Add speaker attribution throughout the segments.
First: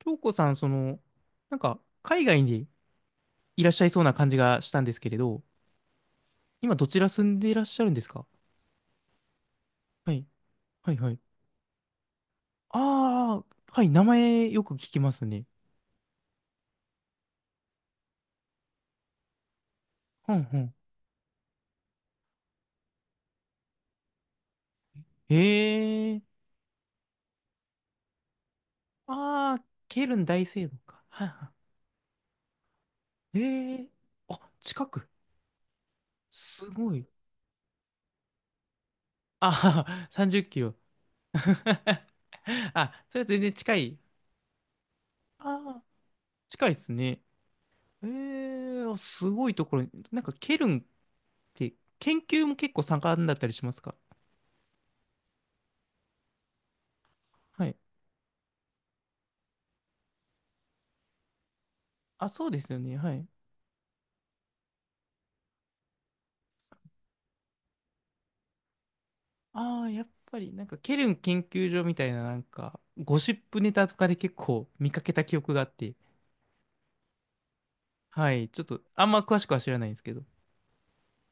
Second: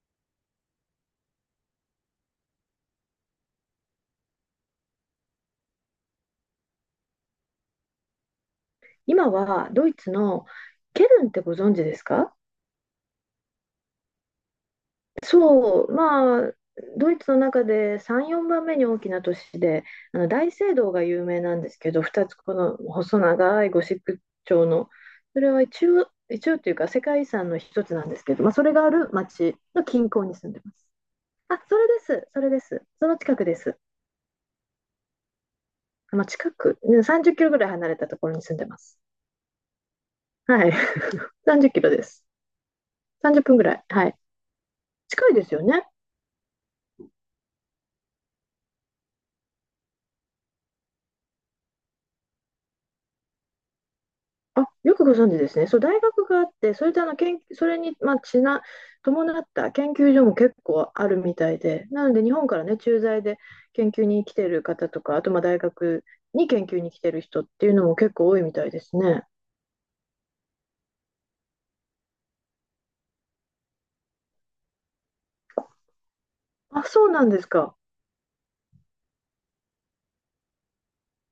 Speaker 1: 京子さん、海外にいらっしゃいそうな感じがしたんですけれど、今どちら住んでいらっしゃるんですか？
Speaker 2: 今はドイツ
Speaker 1: はい、
Speaker 2: の
Speaker 1: はい、
Speaker 2: ケ
Speaker 1: はい。
Speaker 2: ルンってご存知ですか？
Speaker 1: ああ、はい、名前よく聞きますね。
Speaker 2: そう、まあ、ドイツの中で3、4番目に大きな都市で、あの
Speaker 1: うん、
Speaker 2: 大
Speaker 1: うん。
Speaker 2: 聖堂が有名なんですけど、2つこの細長いゴシック調の、それは一応、
Speaker 1: へえ、
Speaker 2: 一応というか世界遺産の一つなんですけど、まあ、それがある町
Speaker 1: ああ、
Speaker 2: の
Speaker 1: ケ
Speaker 2: 近
Speaker 1: ルン
Speaker 2: 郊に
Speaker 1: 大
Speaker 2: 住んで
Speaker 1: 聖
Speaker 2: ま
Speaker 1: 堂
Speaker 2: す。
Speaker 1: か。はい、は
Speaker 2: あ、それです、それです。その近
Speaker 1: い。
Speaker 2: くで
Speaker 1: へ
Speaker 2: す。
Speaker 1: え、あ、近く。
Speaker 2: まあ、近
Speaker 1: す
Speaker 2: く、
Speaker 1: ご
Speaker 2: ね
Speaker 1: い。
Speaker 2: 30キロぐらい離れたところに住んでます。
Speaker 1: ああ、30キ
Speaker 2: はい。
Speaker 1: ロ。
Speaker 2: 30キロで す。
Speaker 1: あ、それは全
Speaker 2: 30
Speaker 1: 然
Speaker 2: 分ぐら
Speaker 1: 近
Speaker 2: い。
Speaker 1: い。
Speaker 2: はい。近いですよ
Speaker 1: ああ、
Speaker 2: ね。
Speaker 1: 近いですね。ええ、すごいところに、ケルンで、研究も結構盛んだったりしますか？
Speaker 2: あ、よくご存知ですね。そう、大学があって、それであの研
Speaker 1: は
Speaker 2: そ
Speaker 1: い。
Speaker 2: れに、まあ、伴った研究所も結構あるみたいで、なので
Speaker 1: あ、
Speaker 2: 日
Speaker 1: そ
Speaker 2: 本
Speaker 1: う
Speaker 2: か
Speaker 1: で
Speaker 2: ら
Speaker 1: す
Speaker 2: ね、
Speaker 1: よね。
Speaker 2: 駐
Speaker 1: は
Speaker 2: 在
Speaker 1: い。
Speaker 2: で研究に来てる方とか、あとまあ大学に研究に来てる人っていうのも結構多いみたいですね。
Speaker 1: ああ、やっぱり、ケルン研究所みたいな、ゴシップネタとかで結構見かけた記憶があって、
Speaker 2: あ、そうなんですか。
Speaker 1: はい。ちょっと、あんま詳しくは知らないんですけど。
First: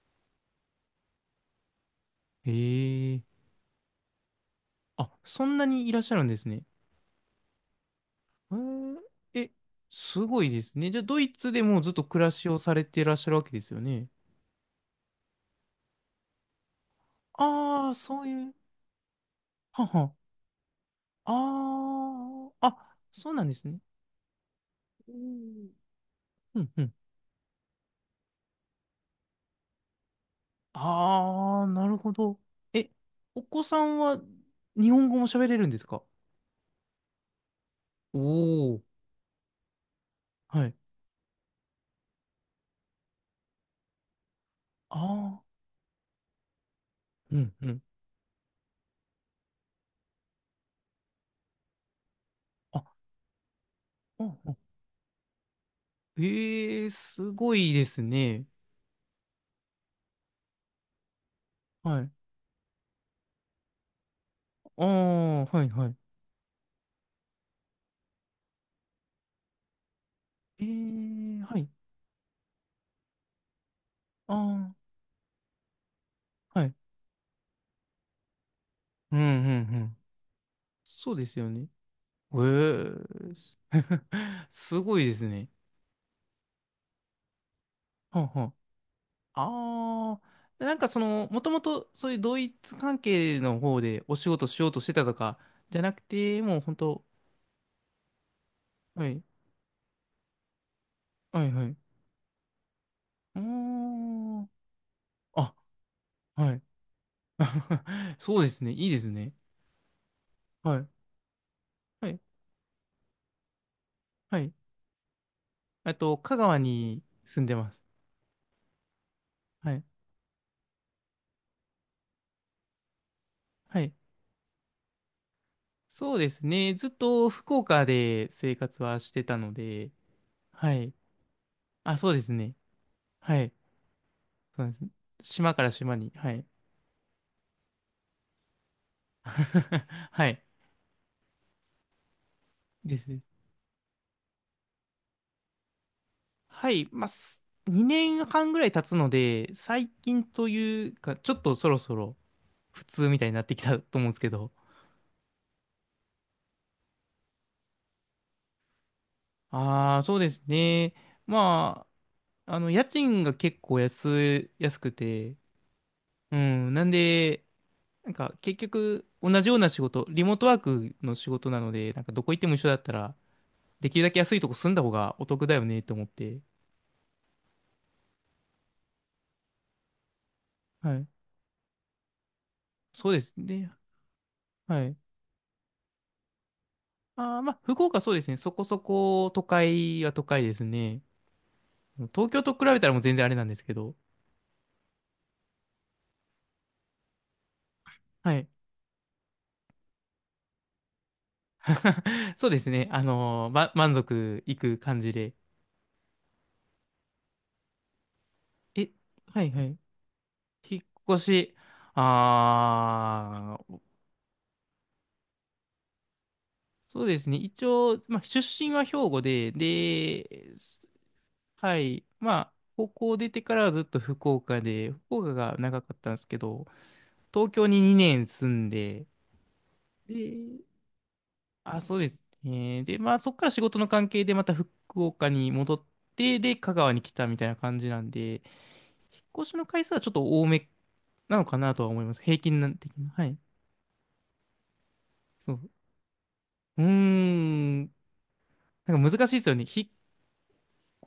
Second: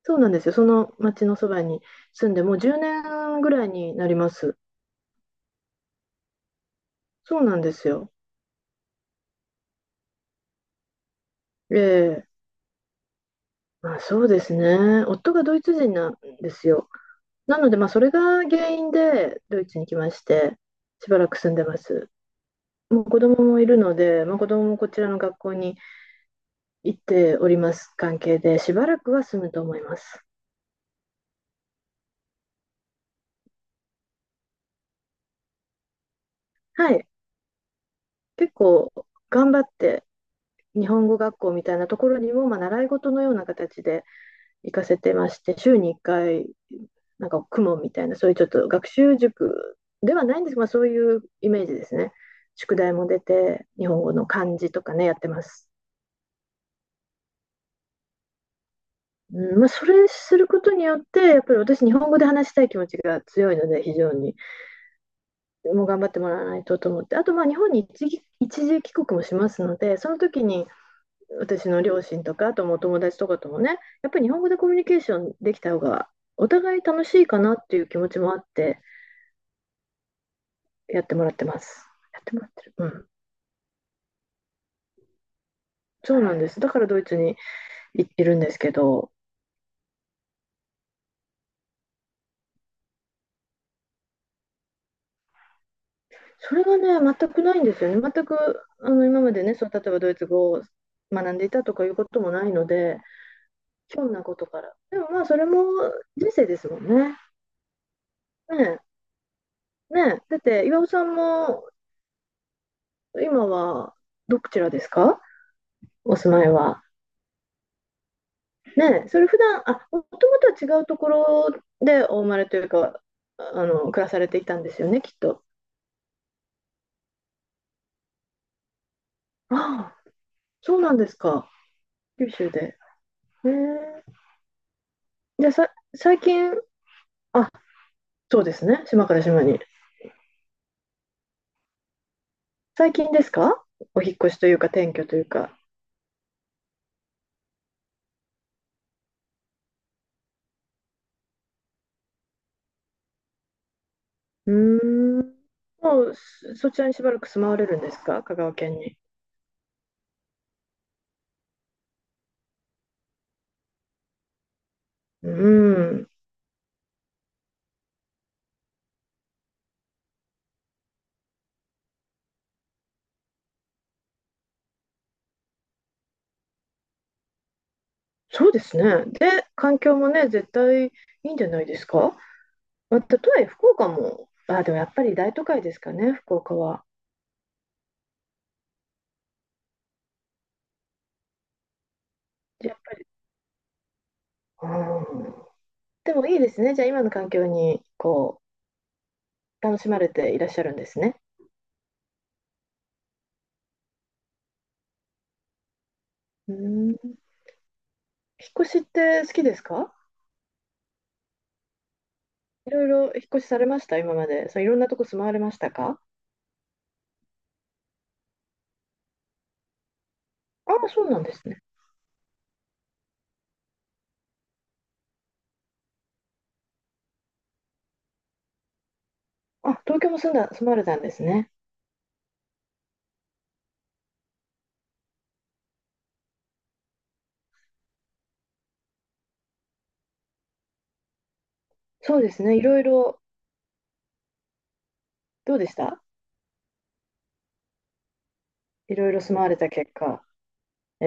Speaker 2: そうなんですよ。その町のそばに住んで、
Speaker 1: へ
Speaker 2: もう10
Speaker 1: え。
Speaker 2: 年ぐらいになります。
Speaker 1: あ、そんなにいらっしゃるんですね。
Speaker 2: そうなんですよ。
Speaker 1: へえ、えすごいですね。じゃあ、ドイツで
Speaker 2: え
Speaker 1: もうずっと暮
Speaker 2: え、
Speaker 1: らしをされていらっしゃるわけですよ
Speaker 2: まあ、
Speaker 1: ね。
Speaker 2: そうですね。夫がドイツ人なんですよ。なので、まあ、
Speaker 1: ああ、
Speaker 2: それ
Speaker 1: そう
Speaker 2: が
Speaker 1: いう。
Speaker 2: 原因でドイツ
Speaker 1: は
Speaker 2: に来ま
Speaker 1: は。
Speaker 2: して、しばらく住んでま
Speaker 1: あ
Speaker 2: す。
Speaker 1: あ、あ、
Speaker 2: もう子
Speaker 1: そう
Speaker 2: 供
Speaker 1: なんで
Speaker 2: も
Speaker 1: す
Speaker 2: い
Speaker 1: ね。
Speaker 2: るので、まあ、子供もこちら
Speaker 1: う
Speaker 2: の学校
Speaker 1: ん
Speaker 2: に
Speaker 1: うんうん、
Speaker 2: 行っております関係で、しばらくは住むと思います。
Speaker 1: ああ、なるほど。え、お子さんは日本語も喋れるんですか？
Speaker 2: はい。結
Speaker 1: おおー。
Speaker 2: 構頑張って、
Speaker 1: はい。
Speaker 2: 日本語学校みたいなところにも、まあ、習い事のような形で行かせてま
Speaker 1: あ
Speaker 2: し
Speaker 1: あ、
Speaker 2: て、週に1回、なん
Speaker 1: う
Speaker 2: か
Speaker 1: ん
Speaker 2: 公
Speaker 1: う
Speaker 2: 文
Speaker 1: ん。
Speaker 2: みたいな、そういうちょっと学習塾ではないんですが、まあ、そういうイメージですね。宿
Speaker 1: あ、あ、
Speaker 2: 題も出て、日本語の
Speaker 1: あ、
Speaker 2: 漢字とかね、やってます。
Speaker 1: ええー、すごいですね。
Speaker 2: うん、まあ、それすることによって、やっぱり私、日
Speaker 1: はい。
Speaker 2: 本語で話したい気持ちが強いので、非常に、
Speaker 1: ああ、はい
Speaker 2: も
Speaker 1: は
Speaker 2: う
Speaker 1: い。
Speaker 2: 頑張ってもらわないとと思って、あと、まあ、日本に一時帰国もしますので、その時
Speaker 1: ええ
Speaker 2: に
Speaker 1: ー、は
Speaker 2: 私
Speaker 1: い。
Speaker 2: の両親とか、あともうお友達とかともね、やっぱり日本語でコミュ
Speaker 1: あ
Speaker 2: ニケーションできた方が、お
Speaker 1: あ、はい。
Speaker 2: 互い楽しいかなっていう気持ちもあって、
Speaker 1: うんうんうん。
Speaker 2: やっ
Speaker 1: そ
Speaker 2: て
Speaker 1: う
Speaker 2: も
Speaker 1: で
Speaker 2: らっ
Speaker 1: す
Speaker 2: て
Speaker 1: よ
Speaker 2: ま
Speaker 1: ね。
Speaker 2: す。やって
Speaker 1: ええ
Speaker 2: もらってる。うん。
Speaker 1: ーす、 すごいですね。
Speaker 2: そうなんです。だからドイツにい
Speaker 1: は
Speaker 2: いるんですけど、
Speaker 1: あは、ああ、その、もともとそういう同一関係の方でお仕事しようとしてたとか、じゃなくて、
Speaker 2: そ
Speaker 1: もう
Speaker 2: れ
Speaker 1: 本
Speaker 2: が
Speaker 1: 当、
Speaker 2: ね、全くないんですよね。全く、あの、
Speaker 1: は
Speaker 2: 今
Speaker 1: い、
Speaker 2: までね、そう、例えばドイツ語を学ん
Speaker 1: は
Speaker 2: でい
Speaker 1: い、
Speaker 2: た
Speaker 1: はい。
Speaker 2: と
Speaker 1: う
Speaker 2: かいうこともないので、
Speaker 1: ー
Speaker 2: ひょんなこ
Speaker 1: ん。
Speaker 2: とから。でもまあ、それ
Speaker 1: あ、
Speaker 2: も人生
Speaker 1: は
Speaker 2: で
Speaker 1: い。
Speaker 2: すもんね。
Speaker 1: そうですね。
Speaker 2: ね
Speaker 1: いいですね。
Speaker 2: え、ねえ。だって、
Speaker 1: は
Speaker 2: 岩尾
Speaker 1: い、
Speaker 2: さんも、
Speaker 1: はい、
Speaker 2: 今は、
Speaker 1: は
Speaker 2: ど
Speaker 1: い。
Speaker 2: ちらですか？
Speaker 1: あ
Speaker 2: お
Speaker 1: と、
Speaker 2: 住
Speaker 1: 香
Speaker 2: まい
Speaker 1: 川
Speaker 2: は。
Speaker 1: に住んでます。
Speaker 2: ねえ、それ普段、
Speaker 1: はい、
Speaker 2: あ、もともとは違うところでお生まれというか、あ
Speaker 1: は
Speaker 2: の、
Speaker 1: い。
Speaker 2: 暮らされていたんですよね、きっと。
Speaker 1: そうですね。ずっと福岡で生活はしてたの
Speaker 2: あ
Speaker 1: で、
Speaker 2: あ、
Speaker 1: は
Speaker 2: そう
Speaker 1: い。
Speaker 2: なんですか。
Speaker 1: あ、そうで
Speaker 2: 九
Speaker 1: す
Speaker 2: 州
Speaker 1: ね。
Speaker 2: で。
Speaker 1: は
Speaker 2: へ
Speaker 1: い。
Speaker 2: え。
Speaker 1: そうなんです。
Speaker 2: じゃあ
Speaker 1: 島か
Speaker 2: さ、
Speaker 1: ら島に、
Speaker 2: 最
Speaker 1: はい。
Speaker 2: 近、あ、そうですね、島から島に。
Speaker 1: はい。
Speaker 2: 最
Speaker 1: です
Speaker 2: 近
Speaker 1: ね。
Speaker 2: ですか？お引っ越しというか、転居というか。
Speaker 1: はい、す、2年半ぐらい経つので、最近というか、ちょっとそろそろ普通みたいになってきたと思うんですけ
Speaker 2: う
Speaker 1: ど、
Speaker 2: ーん。もう、そちらにしばらく住まわれるんですか？香川県に。
Speaker 1: ああ、そうですね。ま家賃が結構安、安く
Speaker 2: う
Speaker 1: て、
Speaker 2: ーん。
Speaker 1: うん、なんで、結局同じような仕事、リモートワークの仕事なので、なんかどこ行っても一緒だったら、できるだけ安いとこ住んだ方がお得だよねと思って、
Speaker 2: そうですね。で、環境もね、絶対い
Speaker 1: はい、
Speaker 2: いんじゃないですか？まあ
Speaker 1: そう
Speaker 2: た
Speaker 1: で
Speaker 2: と
Speaker 1: す
Speaker 2: え、福
Speaker 1: ね。
Speaker 2: 岡も、あ、でも
Speaker 1: は
Speaker 2: やっ
Speaker 1: い。
Speaker 2: ぱり大都会ですかね、福岡は。
Speaker 1: ああ、まあ、福岡そうですね。そこそこ都会は都会ですね。東京と比
Speaker 2: や
Speaker 1: べ
Speaker 2: っ
Speaker 1: たら
Speaker 2: ぱ
Speaker 1: もう
Speaker 2: り。
Speaker 1: 全然あれなんですけど、
Speaker 2: うん。でもいいですね。じゃあ、今の環境に、
Speaker 1: は
Speaker 2: こ
Speaker 1: い。
Speaker 2: う、楽しまれていらっしゃるんですね。
Speaker 1: そうですね。満足いく感じで。
Speaker 2: うん。引っ越しっ
Speaker 1: え、
Speaker 2: て好
Speaker 1: は
Speaker 2: き
Speaker 1: い
Speaker 2: です
Speaker 1: はい。
Speaker 2: か？
Speaker 1: 引っ越し、
Speaker 2: いろいろ引っ越しさ
Speaker 1: あ
Speaker 2: れ
Speaker 1: ー、
Speaker 2: ました、今まで。そう、いろんなとこ住まわれましたか？
Speaker 1: そうですね。一応、まあ、出身は兵庫で、で、
Speaker 2: ああ、そうなんですね。
Speaker 1: はい。まあ、高校出てからはずっと福岡で、福岡が長かったんですけど、東京に2年住んで、
Speaker 2: あ、東京も住んだ、
Speaker 1: で、
Speaker 2: 住まわれたんですね。
Speaker 1: あ、そうですね。で、まあ、そこから仕事の関係でまた福岡に戻って、で、香川に来たみたいな感じなんで、引っ越しの回数はちょっと多めなのかなとは思いま
Speaker 2: そ
Speaker 1: す。
Speaker 2: うで
Speaker 1: 平
Speaker 2: すね、
Speaker 1: 均
Speaker 2: い
Speaker 1: なん
Speaker 2: ろい
Speaker 1: 的な。
Speaker 2: ろ、
Speaker 1: はい。そ
Speaker 2: どう
Speaker 1: う。
Speaker 2: でした？
Speaker 1: うーん。
Speaker 2: い
Speaker 1: なん
Speaker 2: ろ
Speaker 1: か
Speaker 2: いろ
Speaker 1: 難し
Speaker 2: 住
Speaker 1: いで
Speaker 2: ま
Speaker 1: す
Speaker 2: わ
Speaker 1: よ
Speaker 2: れ
Speaker 1: ね。
Speaker 2: た
Speaker 1: 引っ
Speaker 2: 結果。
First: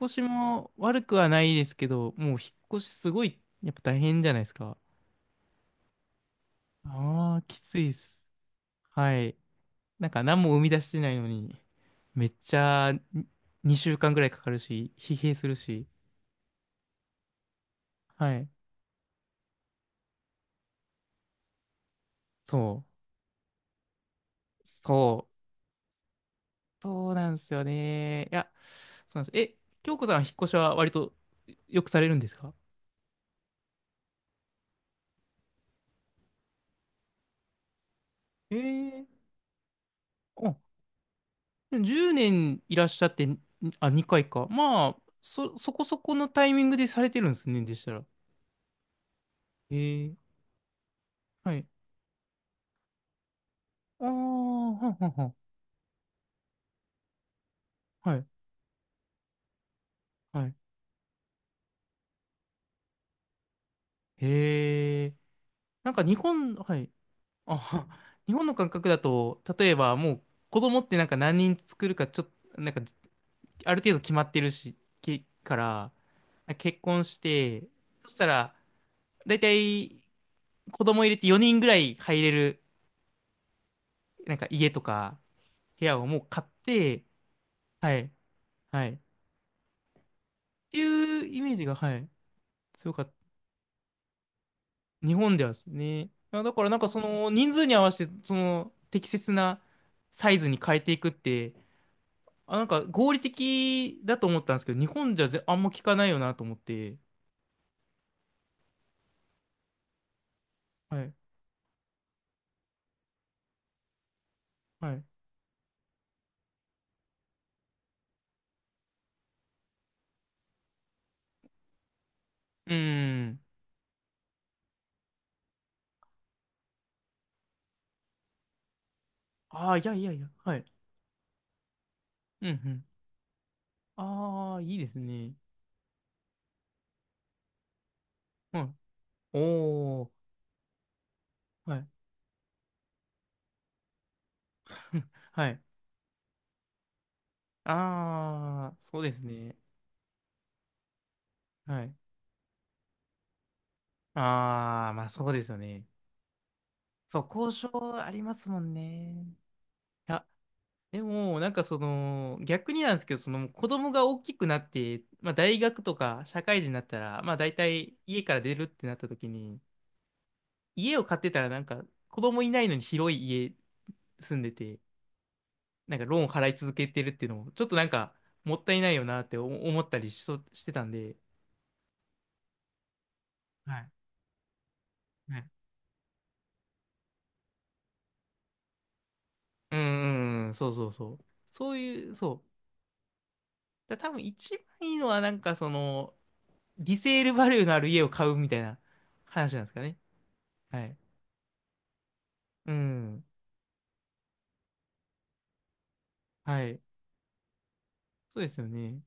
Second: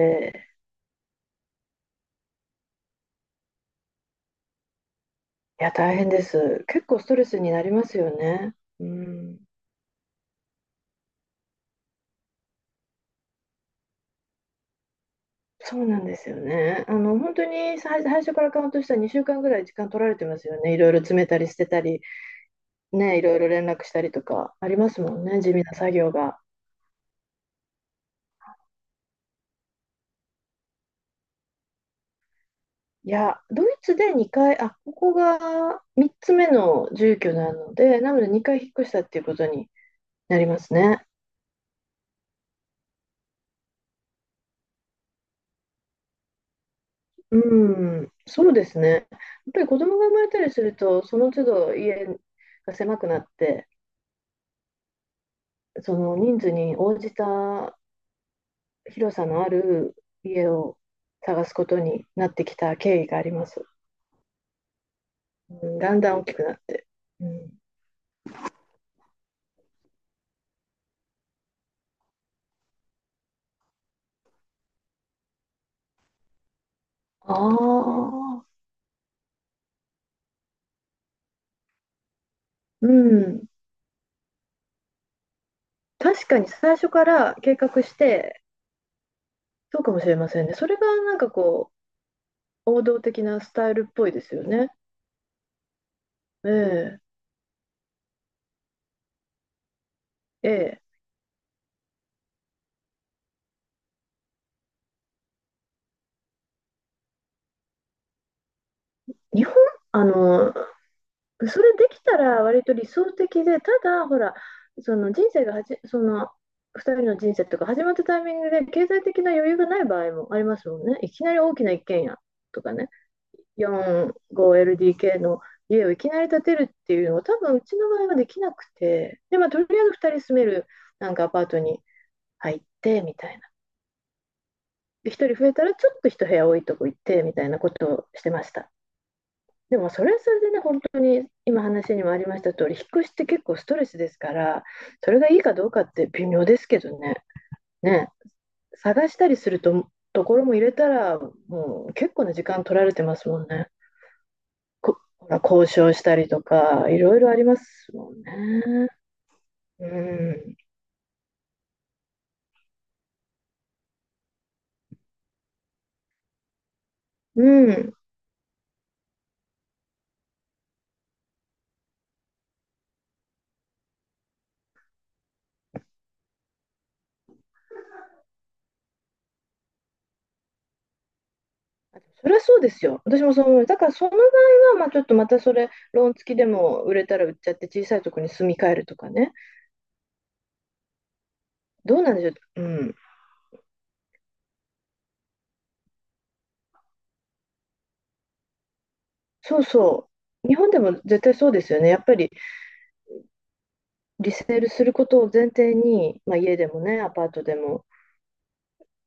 Speaker 1: 越し
Speaker 2: ー
Speaker 1: も悪くはないですけど、もう引っ越しすごい、やっぱ大変じゃないですか。
Speaker 2: いや、大変です。結構ストレ
Speaker 1: あ
Speaker 2: ス
Speaker 1: あ、
Speaker 2: に
Speaker 1: き
Speaker 2: なり
Speaker 1: つ
Speaker 2: ま
Speaker 1: いで
Speaker 2: すよ
Speaker 1: す。
Speaker 2: ね。う
Speaker 1: はい。
Speaker 2: ん、
Speaker 1: なんか何も生み出してないのに、めっちゃに2週間ぐらいかかるし、疲弊する
Speaker 2: そ
Speaker 1: し。
Speaker 2: うなんですよね。あの、本当に最
Speaker 1: は
Speaker 2: 初か
Speaker 1: い。
Speaker 2: らカウントしたら2週間ぐらい時間取られてますよね。いろいろ詰めたり捨てたり、
Speaker 1: そう。
Speaker 2: ね、いろいろ連絡したりとかありま
Speaker 1: そ
Speaker 2: すもんね、地味な作業が。
Speaker 1: う。そうなんですよね。いや、そうなんです。え、京子さんは引っ越しは割とよくされるんですか？
Speaker 2: いや、ドイツで2回、あ、ここが3つ目の住居なので、なので2
Speaker 1: え
Speaker 2: 回引っ越した
Speaker 1: えー、
Speaker 2: っていうことになり
Speaker 1: う
Speaker 2: ますね。
Speaker 1: ん。10年いらっしゃって、ん、あ、2回か。まあ、そ、そこそこのタイミングでされてるんですね、でした
Speaker 2: う
Speaker 1: ら。
Speaker 2: ん、そうですね。やっぱり子供が
Speaker 1: え
Speaker 2: 生
Speaker 1: え、
Speaker 2: まれたりすると、その都
Speaker 1: はい。
Speaker 2: 度家が狭くなって、
Speaker 1: ああ、はんはんはん。
Speaker 2: その人数に応じた
Speaker 1: はい、
Speaker 2: 広さのある
Speaker 1: は
Speaker 2: 家
Speaker 1: い。
Speaker 2: を探すことになってきた経緯があります。
Speaker 1: へえ。
Speaker 2: うん、
Speaker 1: なん
Speaker 2: だん
Speaker 1: か
Speaker 2: だ
Speaker 1: 日
Speaker 2: ん大きくな
Speaker 1: 本、
Speaker 2: っ
Speaker 1: は
Speaker 2: て。
Speaker 1: い。
Speaker 2: うん、
Speaker 1: あ、は日本の感覚だと、例えばもう子供ってなんか何人作るかちょっと、ある程度決まってるし、け、から、結婚して、
Speaker 2: あ
Speaker 1: そしたら、
Speaker 2: あ、
Speaker 1: だいたい子供入れて4人ぐらい入れる、
Speaker 2: うん。
Speaker 1: なんか家とか部屋をもう
Speaker 2: 確か
Speaker 1: 買っ
Speaker 2: に最初
Speaker 1: て、
Speaker 2: から計画
Speaker 1: は
Speaker 2: し
Speaker 1: い、
Speaker 2: て、
Speaker 1: はい。っ
Speaker 2: そうかもしれませんね。それ
Speaker 1: て
Speaker 2: がなん
Speaker 1: いう
Speaker 2: か
Speaker 1: イメージ
Speaker 2: こ
Speaker 1: が、はい、
Speaker 2: う、王
Speaker 1: 強
Speaker 2: 道
Speaker 1: かった。
Speaker 2: 的なスタイルっぽいですよね。
Speaker 1: 日本ではですね。あ、
Speaker 2: え
Speaker 1: だからそ
Speaker 2: え、
Speaker 1: の人数に合わせて、その適切なサイズ
Speaker 2: え
Speaker 1: に変え
Speaker 2: え。
Speaker 1: ていくって、あ、なんか合理的だと思ったんですけど、日本じゃぜあんま聞かないよなと思って。
Speaker 2: 日本、あの、
Speaker 1: はい、
Speaker 2: それできたら割と理想的で、ただ、ほら、
Speaker 1: は
Speaker 2: そ
Speaker 1: い。
Speaker 2: の人生がその、2人の人生とか始まったタイミングで経済的な余裕がない場合もありますもんね。いきなり大きな一軒家と
Speaker 1: う
Speaker 2: か
Speaker 1: ー
Speaker 2: ね、
Speaker 1: ん。
Speaker 2: 4,5LDK の家をいきなり建てるっていうのは多分うちの場合はできなくて、で、まあ、とり
Speaker 1: ああ、い
Speaker 2: あえず
Speaker 1: やい
Speaker 2: 2
Speaker 1: やい
Speaker 2: 人
Speaker 1: や、
Speaker 2: 住め
Speaker 1: はい。
Speaker 2: るなんかアパートに
Speaker 1: うんう
Speaker 2: 入っ
Speaker 1: ん。
Speaker 2: てみたい
Speaker 1: ああ、いいです
Speaker 2: で、人
Speaker 1: ね。
Speaker 2: 増えたらちょっと一部屋多いとこ行ってみたいなことをしてまし
Speaker 1: う
Speaker 2: た。
Speaker 1: ん。お
Speaker 2: でもそ
Speaker 1: お、
Speaker 2: れはそれでね、本当に今
Speaker 1: はい。
Speaker 2: 話にもありました通り、引っ越しって結構ストレスですから、そ れがいい
Speaker 1: は
Speaker 2: か
Speaker 1: い。
Speaker 2: どうかって微妙ですけどね、ね、
Speaker 1: ああ、そう
Speaker 2: 探
Speaker 1: で
Speaker 2: し
Speaker 1: す
Speaker 2: たりす
Speaker 1: ね。
Speaker 2: ると、ところも入れたら、
Speaker 1: は
Speaker 2: もう
Speaker 1: い。
Speaker 2: 結構な時間取られてますもんね。
Speaker 1: ああ、まあそ
Speaker 2: ほ
Speaker 1: う
Speaker 2: ら
Speaker 1: ですよ
Speaker 2: 交
Speaker 1: ね。
Speaker 2: 渉したりとか、いろ
Speaker 1: そ
Speaker 2: い
Speaker 1: う、
Speaker 2: ろあり
Speaker 1: 交
Speaker 2: ます
Speaker 1: 渉あ
Speaker 2: も
Speaker 1: り
Speaker 2: ん
Speaker 1: ますもん
Speaker 2: ね。
Speaker 1: ね。
Speaker 2: う
Speaker 1: いや、
Speaker 2: ん。
Speaker 1: でも、その、逆になんですけど、その子供が大きくなって、まあ大学とか社会人になったら、まあ
Speaker 2: う
Speaker 1: 大
Speaker 2: ん。
Speaker 1: 体家から出るってなった時に、家を買ってたらなんか子供いないのに広い家住んでて、なんかローン払い続けてるっていうのも、ちょっとなんか、もったいないよなって思ったりししてたんで、
Speaker 2: あでもそれはそうですよ。私もそう思う。
Speaker 1: は
Speaker 2: だか
Speaker 1: い。
Speaker 2: らその場合は、まあ、ちょっとま
Speaker 1: は
Speaker 2: た
Speaker 1: い、
Speaker 2: それ、ローン付きでも売れたら売っちゃって、小さいとこに住み替えるとかね。
Speaker 1: うんうんうん、そうそうそう。そう
Speaker 2: どう
Speaker 1: い
Speaker 2: な
Speaker 1: う、
Speaker 2: んでしょ
Speaker 1: そう。
Speaker 2: う。うん。
Speaker 1: だ、多分一番いいのはリセールバリューのある家を買うみたいな話
Speaker 2: そ
Speaker 1: な
Speaker 2: う
Speaker 1: んですかね。
Speaker 2: そう。日本で
Speaker 1: は
Speaker 2: も
Speaker 1: い。
Speaker 2: 絶対そうですよね。やっぱり
Speaker 1: うん。
Speaker 2: リセールすることを前提に、まあ、家
Speaker 1: は
Speaker 2: でも
Speaker 1: い。
Speaker 2: ね、アパートでも。
Speaker 1: そうですよね。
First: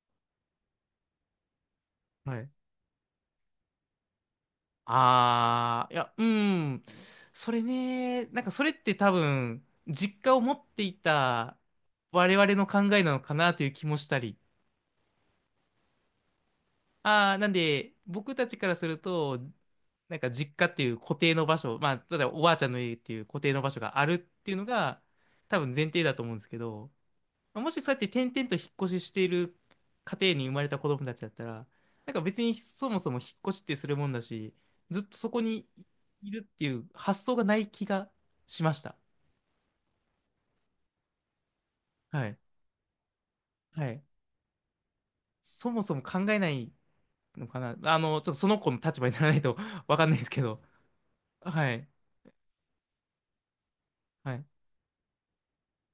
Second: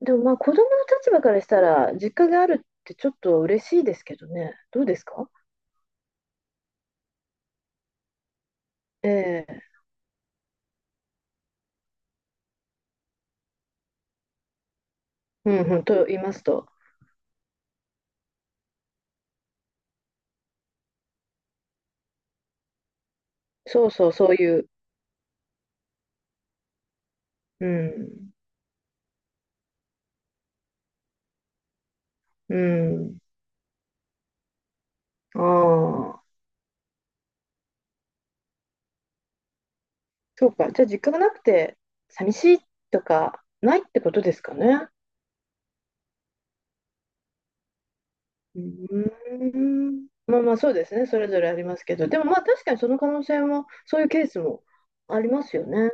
Speaker 2: でもまあ子供の立場からしたら、実家
Speaker 1: は
Speaker 2: があ
Speaker 1: い。
Speaker 2: るってちょっと嬉しいですけどね。どうですか？
Speaker 1: あー、いや、うん。それね、なんかそれって多
Speaker 2: え
Speaker 1: 分、
Speaker 2: え、
Speaker 1: 実家を持っていた我々の考えなのかなという気もしたり。
Speaker 2: うんうん、と言いますと。
Speaker 1: ああ、なんで、僕たちからすると、なんか実家っていう固定の場所、まあ、例えばおばあちゃんの家っていう固定の場所
Speaker 2: そう
Speaker 1: があ
Speaker 2: そう、
Speaker 1: るっ
Speaker 2: そう
Speaker 1: ていう
Speaker 2: い
Speaker 1: の
Speaker 2: う。
Speaker 1: が、多分前提だと思うんですけど、
Speaker 2: う
Speaker 1: もしそうやって転
Speaker 2: ん。
Speaker 1: 々と引っ越ししている家庭に生まれた子供たちだったら、なんか別
Speaker 2: う
Speaker 1: にそもそ
Speaker 2: ん。
Speaker 1: も引っ越しってするもんだし、ずっとそ
Speaker 2: あ
Speaker 1: こに
Speaker 2: あ。
Speaker 1: いるっていう発想がない気がしました。
Speaker 2: そうか。じゃあ、実家がなくて、
Speaker 1: は
Speaker 2: 寂
Speaker 1: い。
Speaker 2: しいとか、ないっ
Speaker 1: は
Speaker 2: て
Speaker 1: い。
Speaker 2: ことですかね。
Speaker 1: そもそも考えないのかな。あの、ちょっとその
Speaker 2: う
Speaker 1: 子の立場にな
Speaker 2: ー
Speaker 1: らないと わか
Speaker 2: ん。
Speaker 1: んないです
Speaker 2: ま
Speaker 1: け
Speaker 2: あまあ、
Speaker 1: ど。
Speaker 2: そうですね。それぞれあり
Speaker 1: は
Speaker 2: ます
Speaker 1: い。
Speaker 2: けど。でもまあ、確かにその可能性も、そういうケー
Speaker 1: は
Speaker 2: ス
Speaker 1: い、
Speaker 2: もありますよね。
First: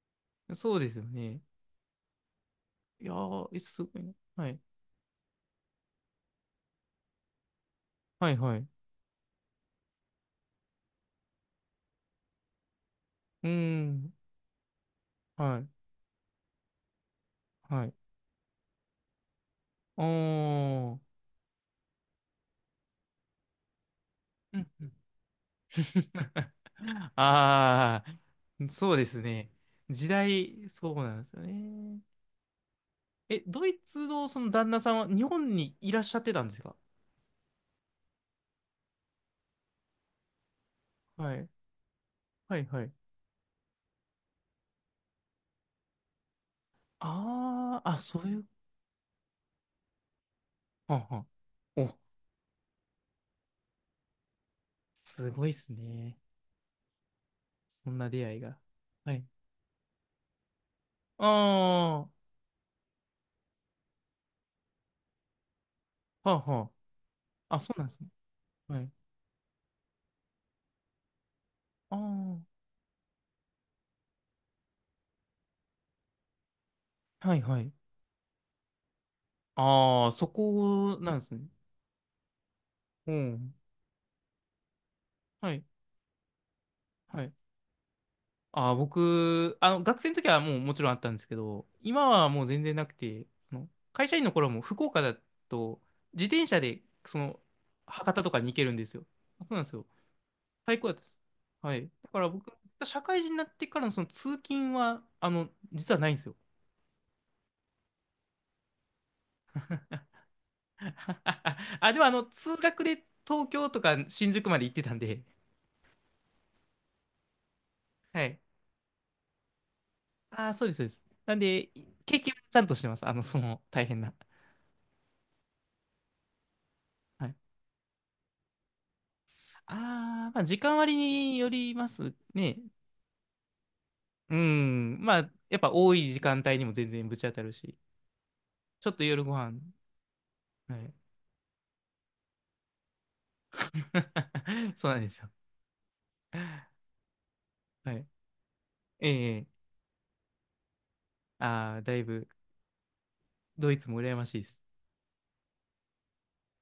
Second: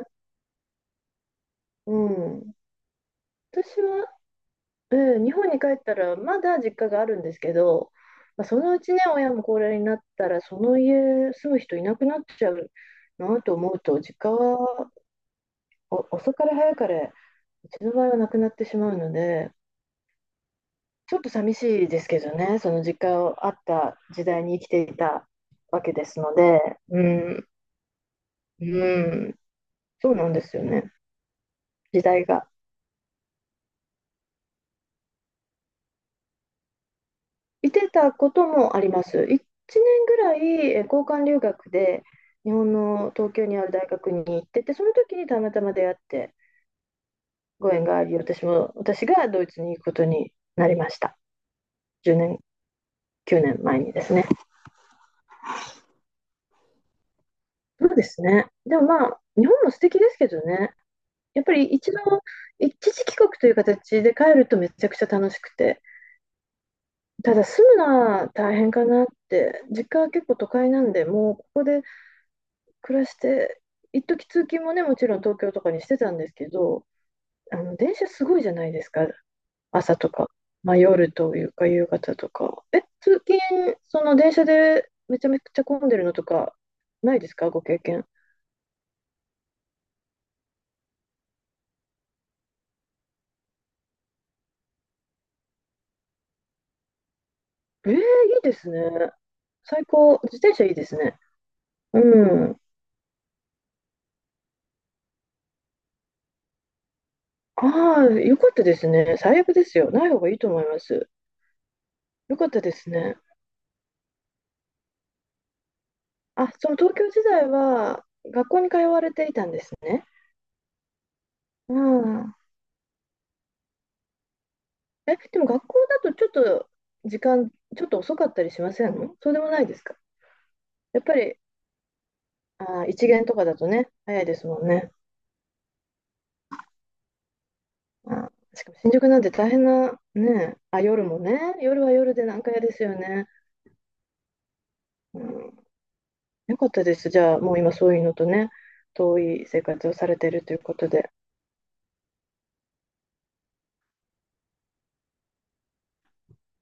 Speaker 1: そうですよね。
Speaker 2: うん。
Speaker 1: いやー、え、
Speaker 2: 私
Speaker 1: すごい
Speaker 2: は、
Speaker 1: な。はい。
Speaker 2: 日本に帰ったら、まだ実家があるんですけど、
Speaker 1: はい
Speaker 2: まあ、
Speaker 1: は
Speaker 2: そ
Speaker 1: い。う
Speaker 2: のうちね、親も高齢になったら、その家住む人いなくなっちゃうな
Speaker 1: ー
Speaker 2: と思うと、
Speaker 1: ん。
Speaker 2: 実家は
Speaker 1: はい。
Speaker 2: お遅かれ早かれ、うち
Speaker 1: は
Speaker 2: の
Speaker 1: い。
Speaker 2: 場合はなくなってしまうので、
Speaker 1: おー。
Speaker 2: ちょっと寂しいですけどね、その実家をあった時代
Speaker 1: う
Speaker 2: に生き
Speaker 1: ん
Speaker 2: て
Speaker 1: うん、
Speaker 2: いたわけです ので、うん、
Speaker 1: ああ、
Speaker 2: う
Speaker 1: そうです
Speaker 2: ん、
Speaker 1: ね。時
Speaker 2: そうなんですよ
Speaker 1: 代、
Speaker 2: ね、
Speaker 1: そうなんですよね。
Speaker 2: 時代が。
Speaker 1: え、ドイツのその旦那さんは日本にいらっしゃってたんですか？
Speaker 2: いてたこともあります。1年ぐらい交換
Speaker 1: は
Speaker 2: 留
Speaker 1: い。
Speaker 2: 学で日
Speaker 1: はい
Speaker 2: 本
Speaker 1: はい。
Speaker 2: の東京にある大学に行ってて、その時にたまたま出会って、ご
Speaker 1: あ
Speaker 2: 縁
Speaker 1: あ、
Speaker 2: が
Speaker 1: あ、
Speaker 2: あり、
Speaker 1: そういう。
Speaker 2: 私も、私がドイツに行くことになりま
Speaker 1: は
Speaker 2: し
Speaker 1: んは
Speaker 2: た。
Speaker 1: ん、お、
Speaker 2: 10年、9年前にですね。
Speaker 1: すごいっすね。
Speaker 2: そ
Speaker 1: そ
Speaker 2: う
Speaker 1: ん
Speaker 2: で
Speaker 1: な
Speaker 2: す
Speaker 1: 出会い
Speaker 2: ね。
Speaker 1: が。
Speaker 2: でもま
Speaker 1: は
Speaker 2: あ、
Speaker 1: い。
Speaker 2: 日本も素敵ですけどね。
Speaker 1: あ
Speaker 2: やっぱり一度、
Speaker 1: あ、は
Speaker 2: 一時帰国という形で帰るとめちゃくちゃ楽しくて、
Speaker 1: あは
Speaker 2: ただ
Speaker 1: あ。あ、
Speaker 2: 住
Speaker 1: そうな
Speaker 2: む
Speaker 1: んで
Speaker 2: の
Speaker 1: すね。
Speaker 2: は大変
Speaker 1: は
Speaker 2: か
Speaker 1: い。
Speaker 2: なって、実家は結構都会なんで、もうここで
Speaker 1: ああ。
Speaker 2: 暮らして、一時通勤もね、もちろん東京とかにしてたんですけど、
Speaker 1: はい
Speaker 2: あ
Speaker 1: はい。
Speaker 2: の電車すごいじゃないですか、朝
Speaker 1: あ
Speaker 2: と
Speaker 1: あ、そ
Speaker 2: か、まあ、
Speaker 1: こ
Speaker 2: 夜
Speaker 1: なんです
Speaker 2: と
Speaker 1: ね。
Speaker 2: いうか夕方とか。
Speaker 1: う
Speaker 2: 通
Speaker 1: ん。
Speaker 2: 勤、その電車でめちゃめ
Speaker 1: は
Speaker 2: ち
Speaker 1: い。
Speaker 2: ゃ混んでるのとか、ない
Speaker 1: は
Speaker 2: で
Speaker 1: い。
Speaker 2: すか、ご経験。
Speaker 1: ああ、僕、あの、学生の時はもうもちろんあったんですけど、今はもう全然なくて、その会社員の頃も福岡だと、自転車で、その、
Speaker 2: えー、いい
Speaker 1: 博多とかに
Speaker 2: で
Speaker 1: 行け
Speaker 2: す
Speaker 1: るんですよ。
Speaker 2: ね。
Speaker 1: そうなんですよ。
Speaker 2: 最高、自転車いい
Speaker 1: 最
Speaker 2: で
Speaker 1: 高だっ
Speaker 2: す
Speaker 1: たです。
Speaker 2: ね。
Speaker 1: はい。
Speaker 2: う
Speaker 1: だから僕、
Speaker 2: ん。
Speaker 1: 社会人になってからのその通勤は、あの、実はないんですよ。
Speaker 2: ああ、よかったですね。最悪ですよ。ない方がいいと思います。
Speaker 1: あ、でもあの、
Speaker 2: よかっ
Speaker 1: 通
Speaker 2: たで
Speaker 1: 学
Speaker 2: す
Speaker 1: で
Speaker 2: ね。
Speaker 1: 東京とか新宿まで行ってたんで、
Speaker 2: あ、その東京時代は
Speaker 1: はい。
Speaker 2: 学校に通われていたんですね。
Speaker 1: ああ、そうです、そうです。なんで、
Speaker 2: う
Speaker 1: 経験
Speaker 2: ん。
Speaker 1: はちゃんとしてます。あの、その、大変な。
Speaker 2: でも学校だとちょっと時
Speaker 1: はい。
Speaker 2: 間、ちょっと遅かったりしませんの？そうでもないですか？
Speaker 1: ああ、まあ、時間割
Speaker 2: やっぱ
Speaker 1: に
Speaker 2: り、
Speaker 1: よりますね。
Speaker 2: あー、一限とかだとね、早い
Speaker 1: う
Speaker 2: ですもんね。
Speaker 1: ん。まあ、やっぱ多い時間帯にも全然ぶち当たるし。
Speaker 2: あー、しかも
Speaker 1: ちょ
Speaker 2: 新
Speaker 1: っと
Speaker 2: 宿なん
Speaker 1: 夜ご
Speaker 2: て大
Speaker 1: 飯。
Speaker 2: 変な、ね、
Speaker 1: は
Speaker 2: あ、
Speaker 1: い。
Speaker 2: 夜もね、夜は夜で難解ですよね。
Speaker 1: そうなんです
Speaker 2: う
Speaker 1: よ。
Speaker 2: ん。よかったです。じゃあ、もう今そういう
Speaker 1: は
Speaker 2: のとね、
Speaker 1: い。
Speaker 2: 遠い
Speaker 1: ええ、
Speaker 2: 生活をされているということで。
Speaker 1: ああー、だいぶ、ドイツも羨ましいです。